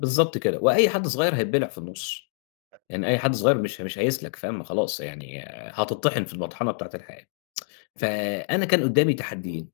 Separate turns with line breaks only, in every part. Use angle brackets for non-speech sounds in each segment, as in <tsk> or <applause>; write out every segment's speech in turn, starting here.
بالضبط كده. وأي حد صغير هيتبلع في النُص. يعني أي حد صغير مش مش هيسلك فاهم؟ ما خلاص. يعني هتطّحن في المَطحنة بتاعة الحياة. <tsk> فأنا كان قُدّامي تحديين،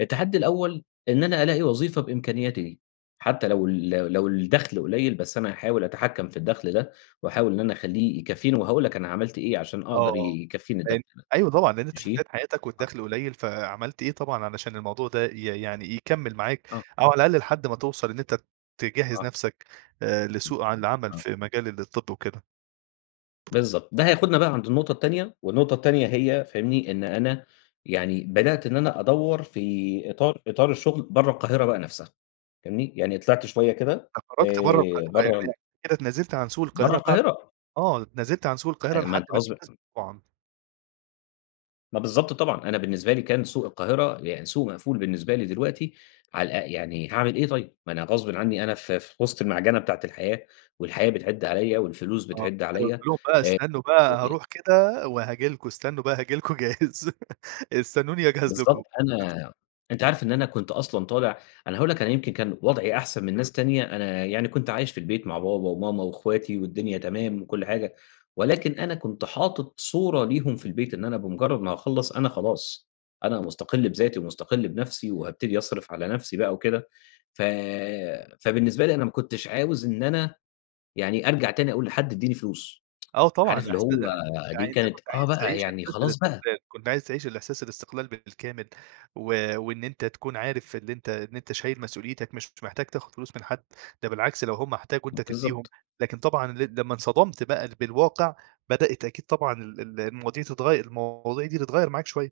التحدي الأول إن أنا ألاقي وظيفة بإمكانياتي دي، حتّى لو ال لو ال لو الدَخل قليّل بس أنا هحاول أتحكّم في الدَخل ده وأحاول إن أنا أخلّيه يكفّيني وهاقول لك أنا عملت إيه عشان
آه،
أقدر
آه.
ي يكفّيني الدَخل.
فهمت. أيوه طبعًا. لإن أنت في
ماشي؟
بداية حياتك
آه.
والدَخل قليّل، فعملت إيه طبعًا علشان الموضوع ده ي يعني يكمّل معاك
آه.
أو على الأقل لحد ما توصل إن أنت ت تجهّز
آه.
نفْسك آآ
إمم.
لسوق عن العمل
آه.
في مجال الطِب وكده؟
بالضبط. ده هياخُدنا بقى عند النقطة التانية والنقطة التانية هي فاهمني؟ إن أنا يعني بدأت إن أنا أدوّر في إطار إطار الشغل برّه القاهرة بقى نفسها فاهمني؟ يعني طلعت شوية كده
فخرجت برّه
آآ
القاهرة،
برّه ال
يعني كده اتنازلت عن سوق
برّه
القاهرة بعد
القاهرة.
آه. اتنازلت عن سوق القاهرة لحد <unintelligible>
<unintelligible>
طبعًا.
ما بالضبط طبعًا. أنا بالنسبة لي كان سوق القاهرة يعني سوق مقفول بالنسبة لي دلوقتي على أ يعني هاعمل إيه طيب؟ ما أنا غصبٍ عنّي أنا في في وِسط المعجة بتاعة الحياة والحياة بتعِد عليّا والفلوس
آه.
بتعِد عليّا
<unintelligible> بقى
آآ
استنّوا بقى
<unintelligible>
هاروح كده وهاجي لكم، استنّوا بقى هاجي لكم جاهز. <laughs> استنّوني أجهز لكم.
بالضبط. أنا أنت عارف إن أنا كنت أصلًا طالع أنا هاقول لك أنا يمكن كان وضعي أحسن من ناس تانية، أنا يعني كنت عايش في البيت مع بابا وماما وإخواتي والدنيا تمام وكل حاجة، ولكن أنا كنت حاطط صورة ليهم في البيت إن أنا بمُجرّد ما هاخلّص، أنا خلاص. أنا مُستقِل بذاتي ومُستقِل بنفسي وهابتدي أصرف على نفسي بقى وكده. ف فبالنسبة لي أنا ما كنتش عاوز إن أنا يعني أرجع تاني أقول لحد ادّيني فلوس.
آه
<tsk>
طبعًا.
عارف اللي
إحسع
هو دي
يعني أنت
كانت
كنت
آه
عايز
بقى،
تعيش
يعني
إحساس
خلاص بقى.
الاستقلال، كنت عايز تعيش الإحساس الاستقلال بال بالكامل. و وإن أنت تكون عارف إن أنت إن أنت شايل مسؤوليتك مش محتاج تاخُد فلوس من حد، ده بالعكس لو هم احتاجوا أنت تدّيهم،
بالضبط.
لكن طبعًا ل لمّا انصدمت بقى بالواقع بدأت أكيد طبعًا ال ال المواضيع تتغيّر، المواضيع دي تتغيّر معاك شوية.